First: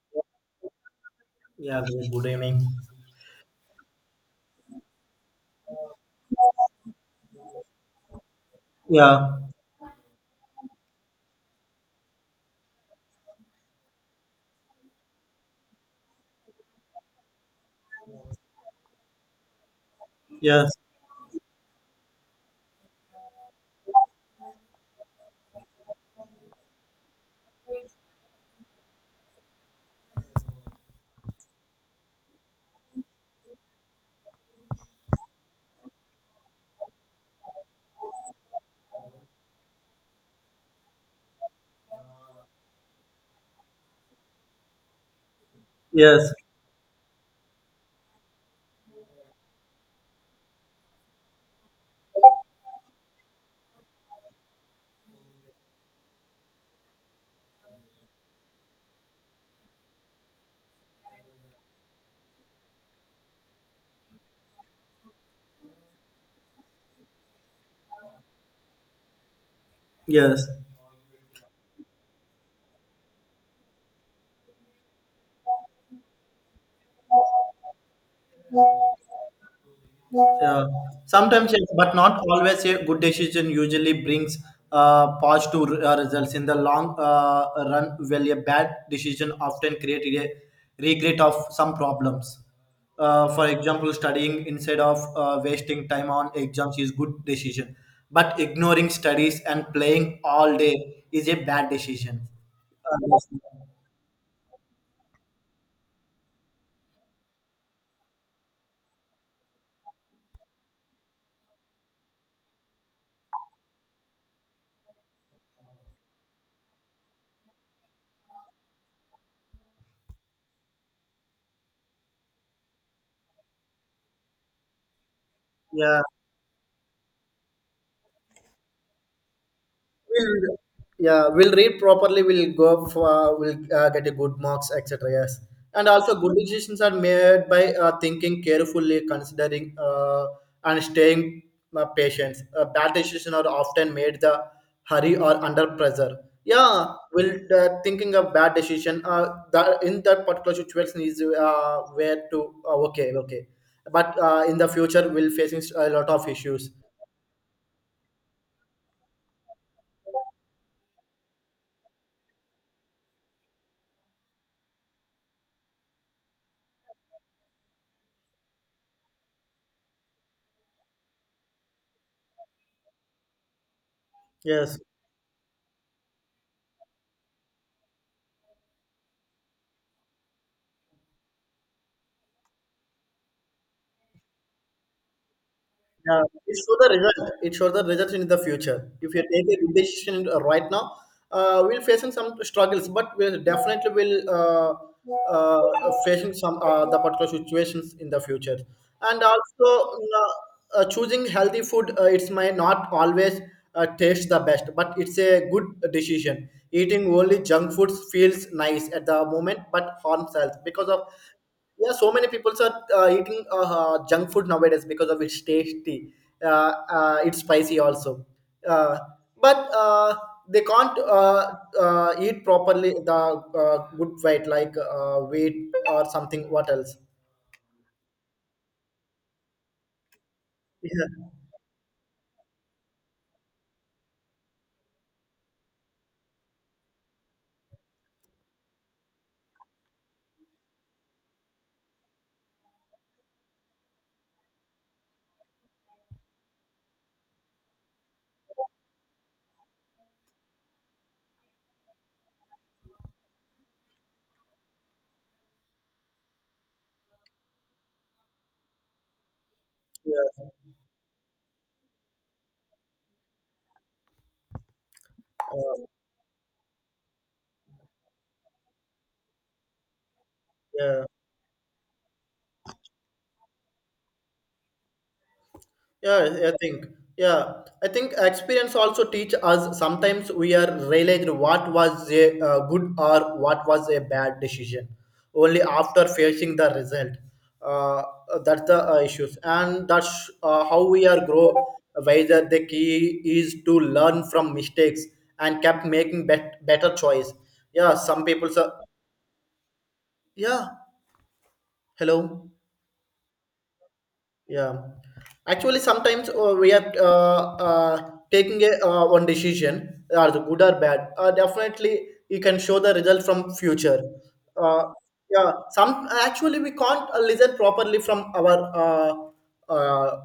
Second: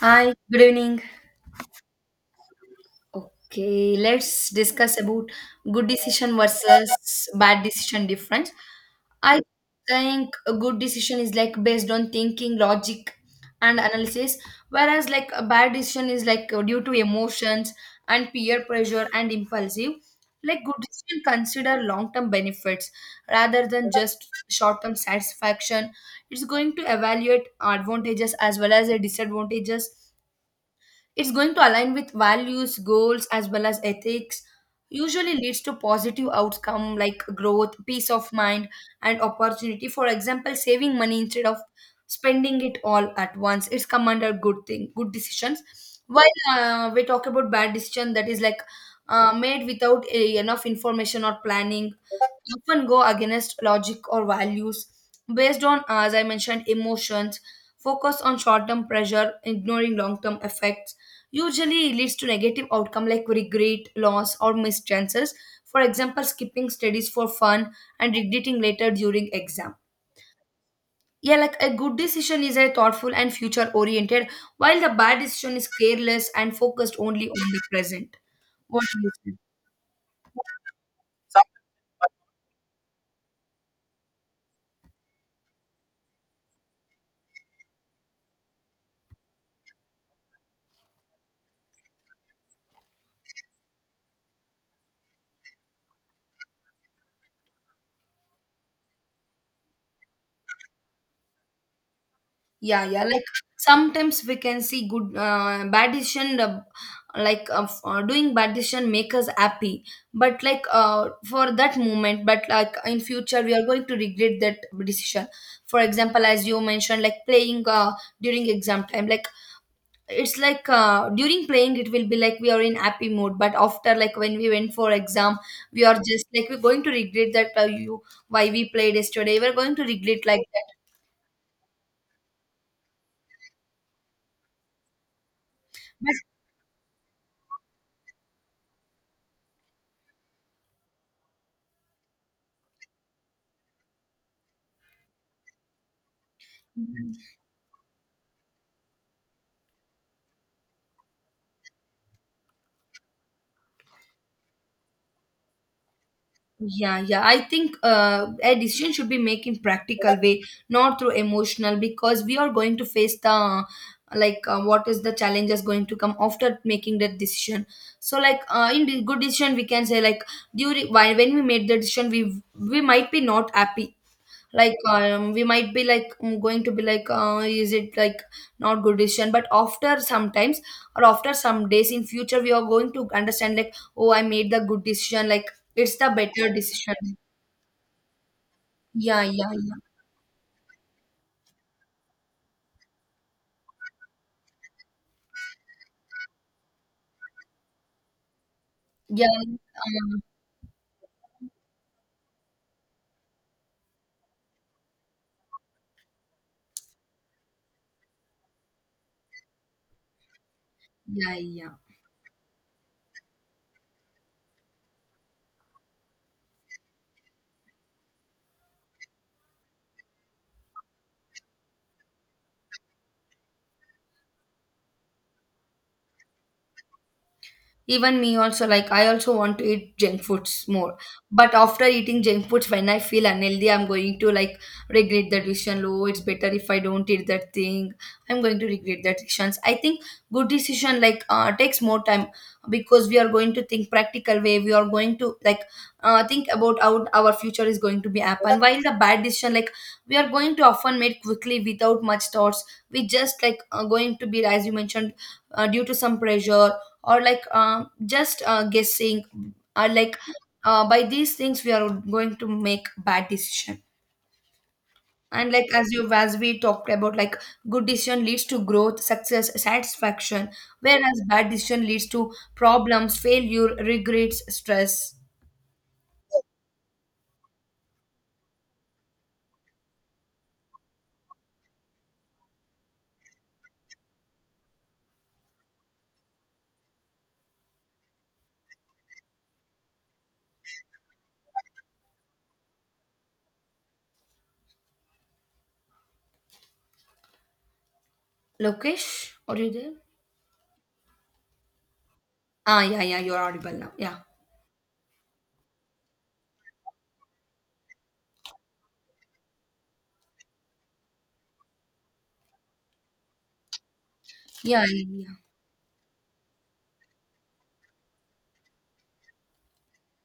Hi, good evening. Yeah, good evening. Okay, let's discuss about good decision versus bad decision difference. Yeah, I think a good decision is like based on thinking, logic, and analysis, whereas like a bad decision is like due to emotions and peer pressure and impulsive. Like yes, good decision consider long-term benefits rather than just short-term satisfaction. It's going to evaluate advantages as well as the disadvantages, it's going to align with values, goals, as well as ethics. Usually leads to positive outcome like growth, peace of mind, and opportunity. For example, saving money instead of spending it all at once. It's come under good thing, good decisions. While yes, uh, we talk about bad decision that is like made without enough information or planning, often go against logic or values, based on, as I mentioned, emotions, focus on short term pressure, ignoring long term effects, usually leads to negative outcome like regret, loss or missed chances. For example, skipping studies for fun and regretting later during exam. yes. Yeah, like a good decision is a thoughtful and future oriented, while the bad decision is careless and focused only on the present. What do you think? Yeah. Sometimes, yes, but not always. A good decision usually brings positive results in the long run. While a bad decision often creates a regret of some problems. For example, studying instead of wasting time on exams is good decision, but ignoring studies and playing all day is a bad decision. Yeah, Uh, yeah. Like sometimes we can see good, bad decision, doing bad decision make us happy. But like for that moment, but like in future we are going to regret that decision. For example, as you mentioned, like playing during exam time, like it's like during playing it will be like we are in happy mode. But after, like when we went for exam, we are yeah. just like we're going to regret that you why we played yesterday. We're going to regret like We'll, that. yeah, we'll read properly. We'll go for we'll get a good marks, etc. Yes, and also good decisions are made by thinking carefully, considering and staying patient. Bad decisions are often made the hurry or under pressure. Yeah, But will thinking of bad decision. That in that particular situation is where to okay, okay, but in the future we'll facing a lot of issues. yeah, yeah. I think a decision should be made in practical way, not through emotional, because we are going to face the, like what is the challenges going to come after making that decision. So like in the good decision, we can say like, during while when we made the decision, we might be not happy, like Yes. We might be like, going to be like is it like not good decision, but after sometimes or after some days, in future we are going to understand like, oh, I made the good decision, like it's the Yeah, better it shows the decision. result. It shows the result in the future. If Yeah, you yeah, take a yeah. good decision right now, we'll facing some struggles, but we'll definitely will facing some the particular situations in the future. And Yeah. also, choosing healthy food, it might not always taste the best, but it's a good decision. Eating only junk foods feels nice at the moment, but harms health because of, Yeah, yeah. yeah, so many people are eating junk food nowadays because of its tasty. Uh, it's spicy also, uh, but they can't eat properly the good weight like wheat or something. What else? Even me also, like I also want to eat junk foods more. Yeah, But after eating junk foods, when I feel unhealthy, I'm going to like regret that decision. Oh, it's better if I don't eat that thing. I'm going to regret that decisions. I think good decision like takes more time, because we are going to think practical way. We are going to like think about how our future is going to be happen. While the bad decision, like we are going to often made quickly without much thoughts. We just like are going to be, as you mentioned, due to some pressure, or like just guessing, or like yeah, by these things we are going to make bad decision. And like, uh, as you, as we talked about, like good decision leads to growth, success, satisfaction, yeah. whereas bad decision leads to problems, failure, regrets, stress. Yeah, I think. Yeah, I think experience also teach us sometimes we are realized what was a good or what was a bad decision only after facing the result. Uh, that's the issues, and that's how we are grow wiser. The key is to learn from mistakes and kept making better choice. Yeah, some people. So Lokesh, are you there? yeah, hello. Ah, yeah, yeah, you're audible now. Yeah, Yeah, actually, sometimes we are taking a one decision, are the good or bad. Definitely, you can show the result from future. yeah, Uh, yeah, yeah. yeah, some actually we can't listen properly from our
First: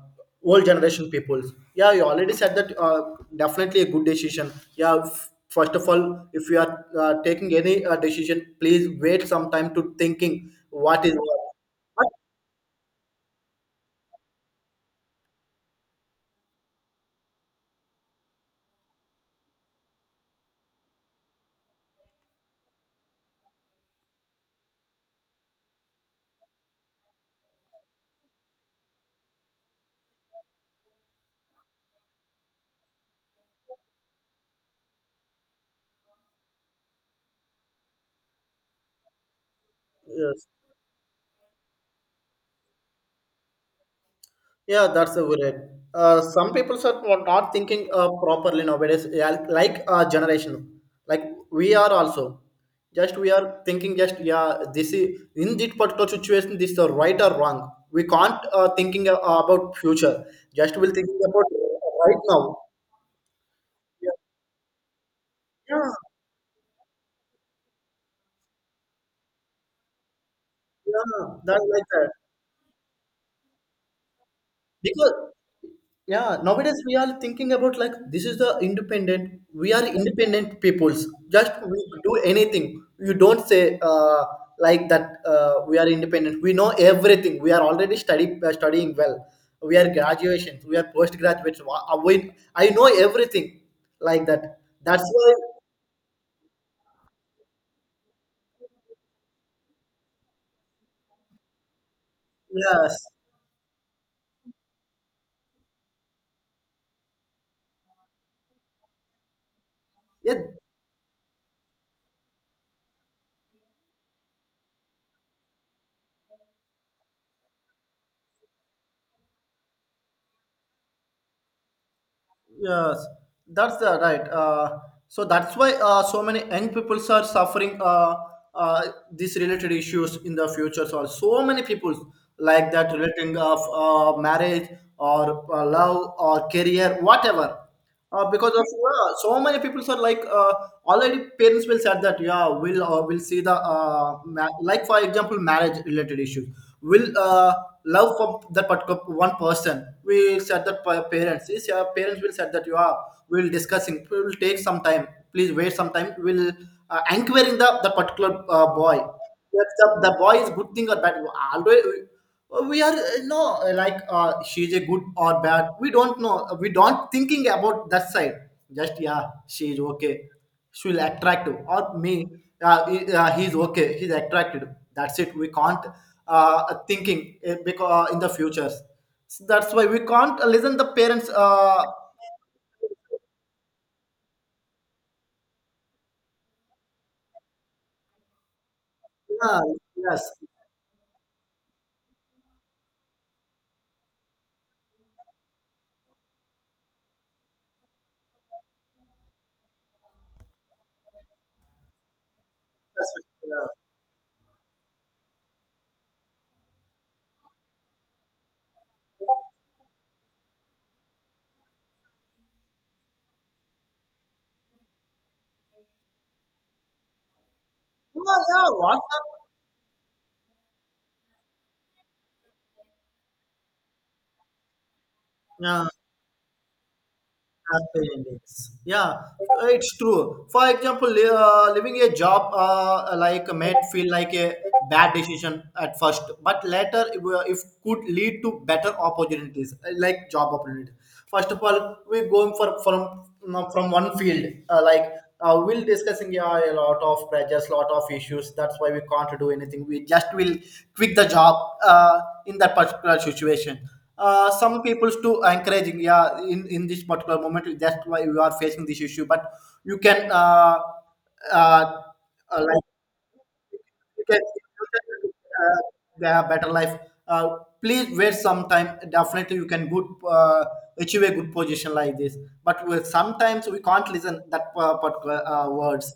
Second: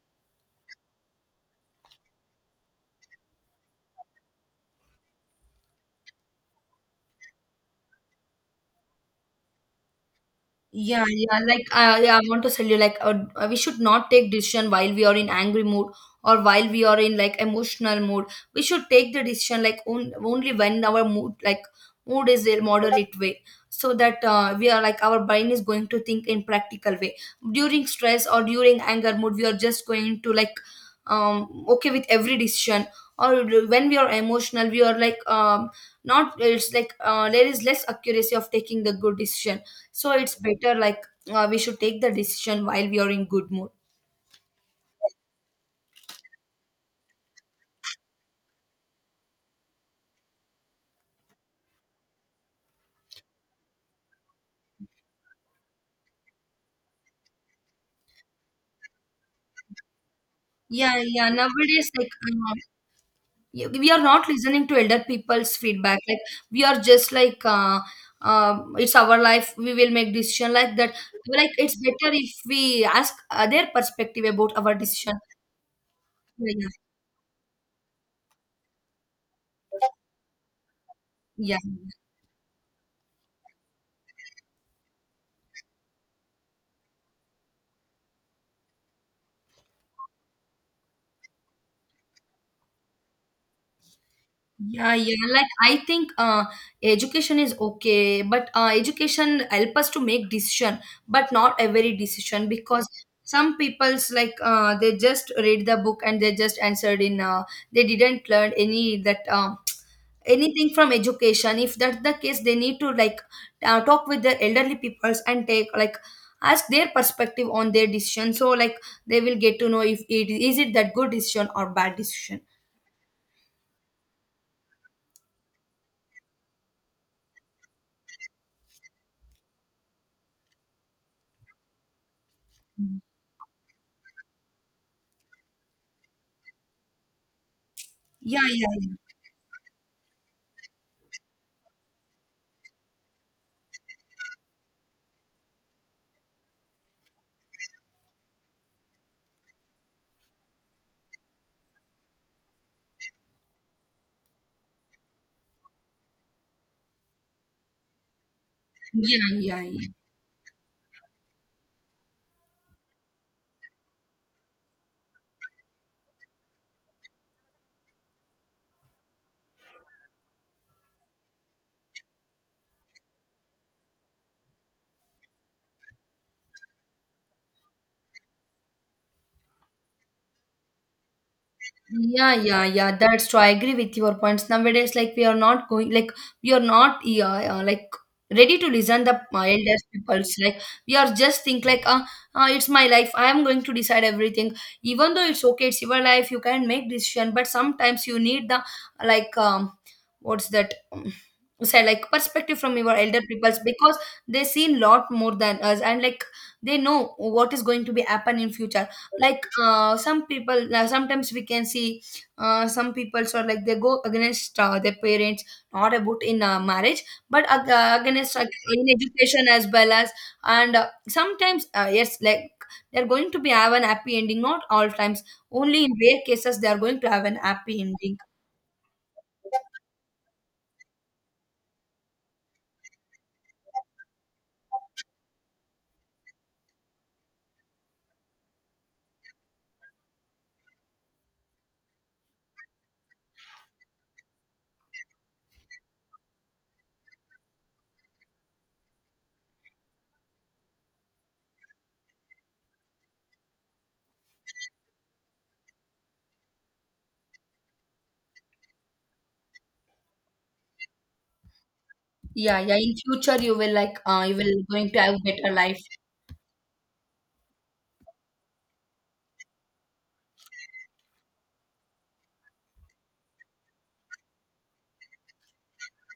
old generation people. Yeah, you already said that. Definitely a good decision. Yeah, first of all, if you are taking any decision, please wait some time to thinking Yeah, what is yeah. what. Like I, But, I want to tell you, like we should not take decision while we are in angry mood, or while we are in like emotional mood. We should take the decision like on, only when our mood, like mood is a moderate way, so that we are like our brain is going to think in practical way. During stress or during anger mood, we are just going to like okay with every decision. Or when we are emotional, we are like, not. It's like there is less accuracy of taking the good decision, so it's yes. better like we should take the decision while we are in good mood. Yeah, that's a good. Some people are not thinking properly nowadays. Yeah, like our generation, like we are also. Just we are thinking just yeah, this is in this particular situation, this is right or wrong. We can't thinking about future. Just we'll Yeah, thinking yeah. about Nowadays, like right now. We are Yeah, not listening to elder people's yeah, feedback. Like we are just like it's our life. We will make decision like that. yeah, Like that's it's like that. better if we ask their perspective about our decision. Because, yeah, Yeah, nowadays we are thinking about like this is the independent. We are independent peoples. Just yeah. we do anything. You don't say like that. We are independent. We know everything. We are already studying well. We are graduations. We are postgraduates. I know everything like that. Yeah, That's yeah. why. Like I think education is okay, but education help us to make decision, but not every decision because Yes. some people's like they just read the book and they just answered in they didn't learn any that Yeah. anything from education. If that's the case, they need to like talk with the elderly peoples and take like ask their perspective on their decision. So like they will get to know if it is it that good decision or bad decision. Yes, that's right. So that's why so many young people are suffering uh, these related issues in the future. So many people like that relating of marriage or love or career, whatever Yeah, because of, yeah, yeah, yeah, so many people are like already parents will said that yeah will see the like for example marriage related issues will love from that particular one person we said that parents is yeah, parents will said that you are will discussing it will take some time please wait some time will anchoring the particular boy. yeah, yeah. That's Yeah. The boy is good thing or bad, always we are no, like she's a good or bad, we don't know, we don't thinking about that side, just yeah she's okay, she'll attractive or me, he's okay, he's attracted, that's it, we can't uh, thinking because in the futures, so that's why we can't listen the parents Yeah, yeah, yeah. That's true. I agree with your points. Nowadays, like we are not going, like we are not, yeah, like ready to listen the yeah, elders yes, peoples. Like we are just think like, it's my life. I am going to decide everything. Even though it's okay, it's your life. You can make decision, but sometimes you need the, like, what's that? Say like perspective from your that's, elder peoples, yeah. because they seen lot more than us, and like they know what is going to be happen in future. Like some people sometimes we can see some people are like they go against their parents, not about in marriage, but against Yeah, yeah, in education as well. As and sometimes yes, like they're going to be have an happy ending, not all times. Only yeah. in rare cases they are going to have an happy Happy ending. endings. Yeah, it's true. For example, leaving a job like might feel like a bad decision at first, but later if could lead to better opportunities like job opportunities. First of all, we're going for from no, from one field like we'll discussing yeah, a lot of pressures, lot of issues. That's why we can't do anything. We just will quit the job in that particular situation. Some people's to encouraging yeah in this particular moment that's why you are facing this issue, but you can uh, Yeah, yeah, like in future you will like you you can, will going to have you can better life. uh, they have better life. uh, Please wait some time, definitely you can good achieve a good position like this, but sometimes we can't listen that particular words.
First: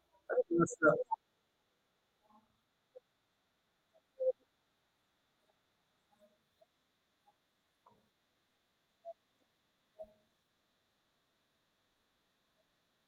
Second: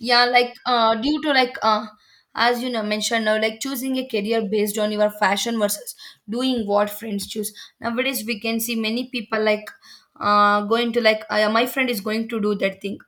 Yeah, like Yes, sir. Due to like as you know mentioned now, like choosing a career based on your fashion versus doing what friends choose. Nowadays we can see many people like going to like my friend is going to do that thing,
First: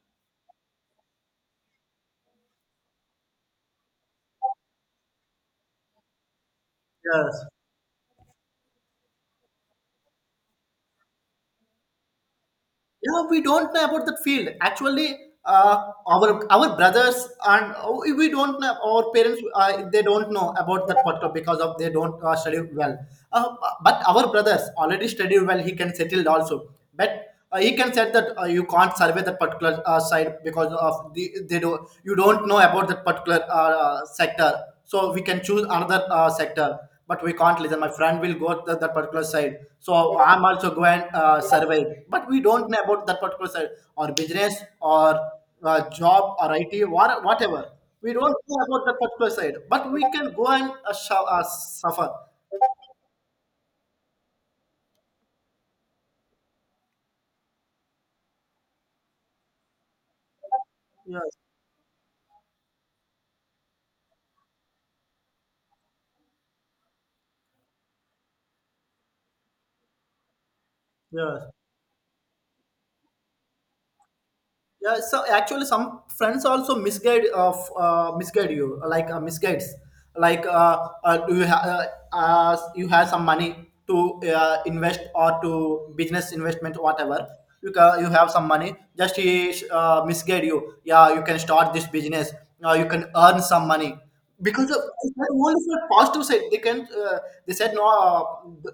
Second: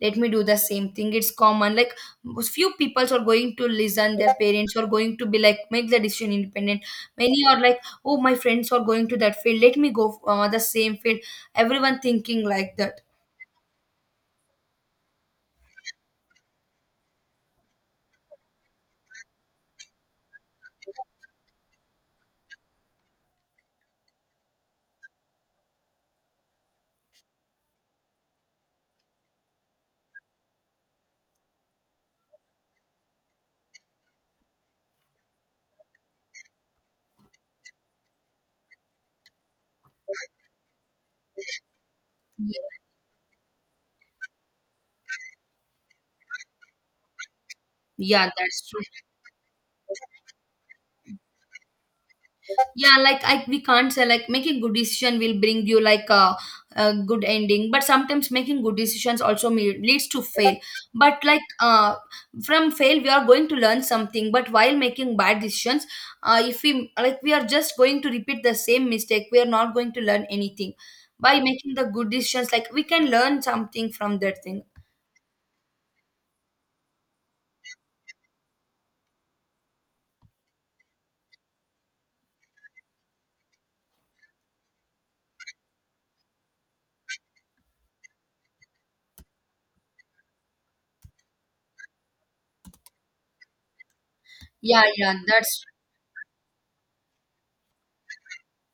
let me do the same thing. It's common. Like few people are going to listen their parents or going to be like make the decision independent. Many Yes. are like, oh, my friends are going to that field, let me go the same field. Everyone thinking like that. Yeah, we don't know about that field. Actually, our brothers and we don't know our parents. They don't know about that particular because of they don't study well. Uh, but our brothers already studied well. He can settle also, but. He can said that you can't survey that particular side because of the they do you don't know about that particular sector, so we can choose another sector but we can't listen. My friend will go to that particular side, so I'm also go and survey. But we don't know Yeah, about that particular side or business or job or IT or whatever. We yeah, don't that's know true. about that particular side, but we can go and suffer. Yeah, like I, we can't say like making good decision will bring you like a good ending, but sometimes making good decisions also leads to fail. But Yes, like from fail we are going to learn something, but while making bad decisions, if we like we are just going to repeat the same mistake, we are not going to learn anything. By yes. making the good decisions, like we can learn something from that thing. Yeah, so actually, some friends also misguide you, like misguides, like you have some money to invest or to business investment whatever. You have some money, just he misguide you. Yeah, you can start this business. You can earn some money because of Yeah, I yeah, said that's. only for positive side they can they said no,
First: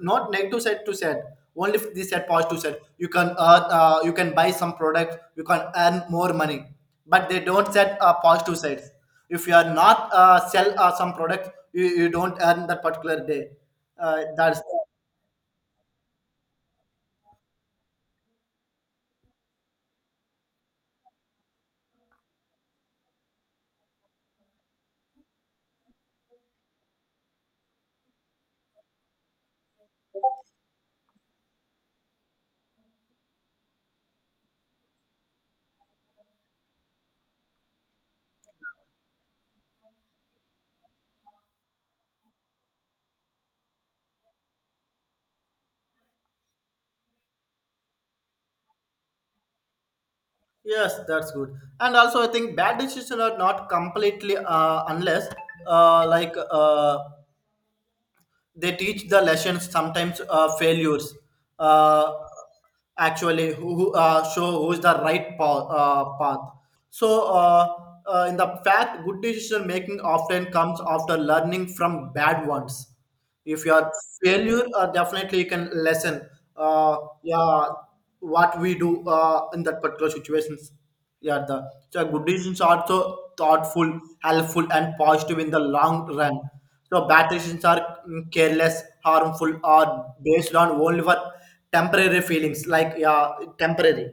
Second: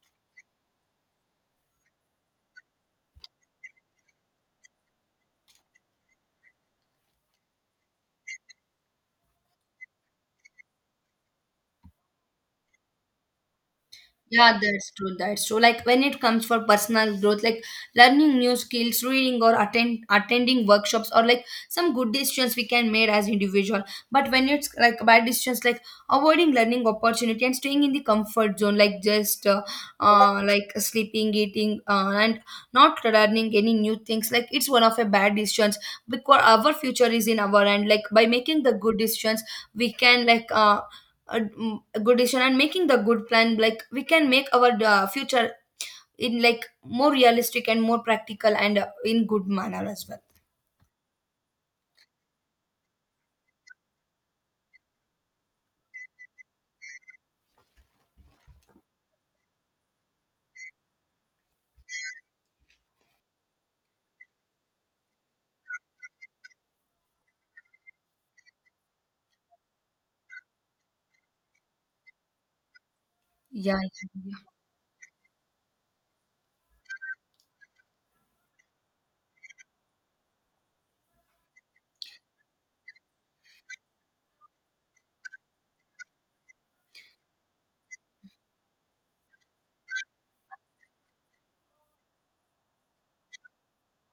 not negative side to said, only if they said positive side you can buy some product you can earn more money, but they don't said positive sides, if you are not sell some product you don't earn that particular day Yeah, that's. that's true. That's true. Like when it comes for personal growth, like learning new skills, reading or attending workshops, or like some good decisions we can make as individual. But when it's like bad decisions, like avoiding learning opportunity and staying in the comfort zone, like just like sleeping, eating, and not learning any new things, like it's one of a bad decisions, because our future is in our hand. Like by making the good decisions, we can like a, a good decision and making the good plan, like we can make our future in like more realistic and more practical and in good manner as well. Yes, that's good. And also I think bad decisions are not completely unless like they teach the lessons, sometimes failures uh, actually show who's the right path. So in the fact good decision making often comes after learning from bad ones. If you Yeah, are yeah. failure definitely you can lesson uh, yeah, what we do in that particular situations, yeah, the so good decisions are so thoughtful, helpful, and positive in the long run. So bad decisions are careless, harmful, or based on only for temporary feelings, like yeah, temporary.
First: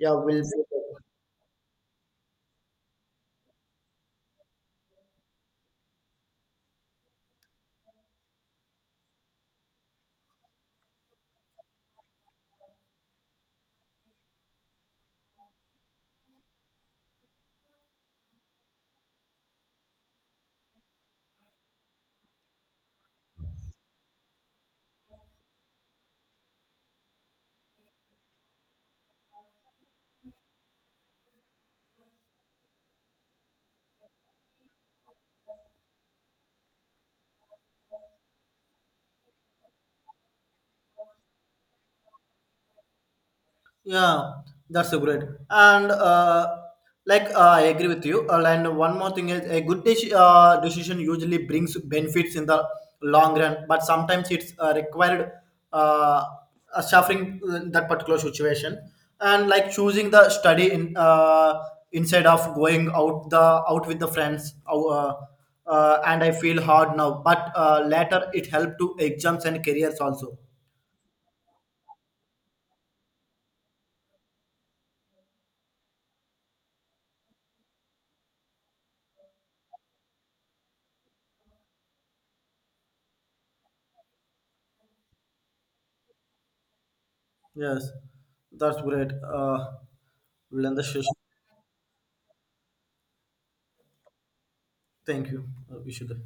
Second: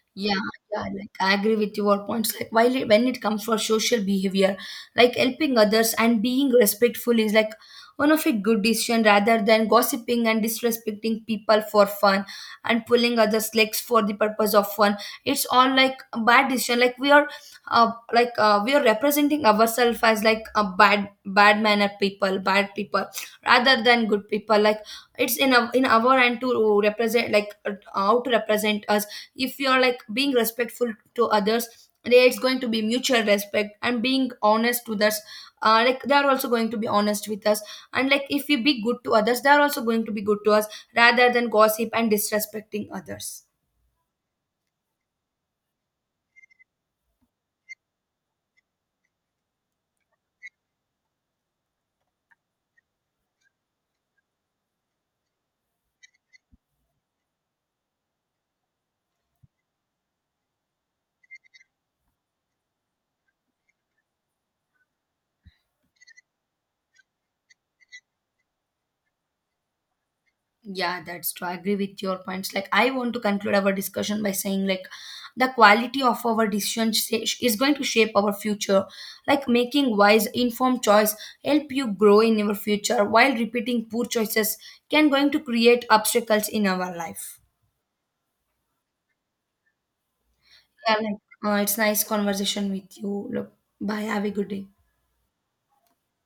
Yeah, Yeah, will be. yeah, like I agree with your points. Like while it, when it comes for social behavior, like helping others and being respectful is like one of a good decision, rather than gossiping and disrespecting people for fun and pulling others' legs for the purpose of fun. It's all like a bad decision. Like we are, we are representing ourselves as like a bad mannered people, bad people, rather than good people. Like it's in our, in our hand to represent, like how to represent us. If you're like being respectful to others, there it's going to be mutual respect, and being honest to others, like they're also going to be honest with us. And like if we be good to others, they're also going to be good to us, rather than gossip and disrespecting others. Yeah, that's a great. And like I agree with you. And one more thing is a good decision usually brings benefits in the long run, but sometimes it's required uh, suffering in that particular situation. And like choosing the study in instead of going out the out with the friends. And I feel hard now, but later it helped to exams and careers also. Yeah, that's true. I agree with your points. Like, I want to conclude our discussion by saying, like, the quality of our decision is going to shape our future. Like, making wise, informed choice help you grow in your future, while repeating poor choices can going to create obstacles in our life. Yes, that's great. We'll end the Yeah, session. like, it's nice conversation with you. Look, bye. Have a good day. Thank you. We should.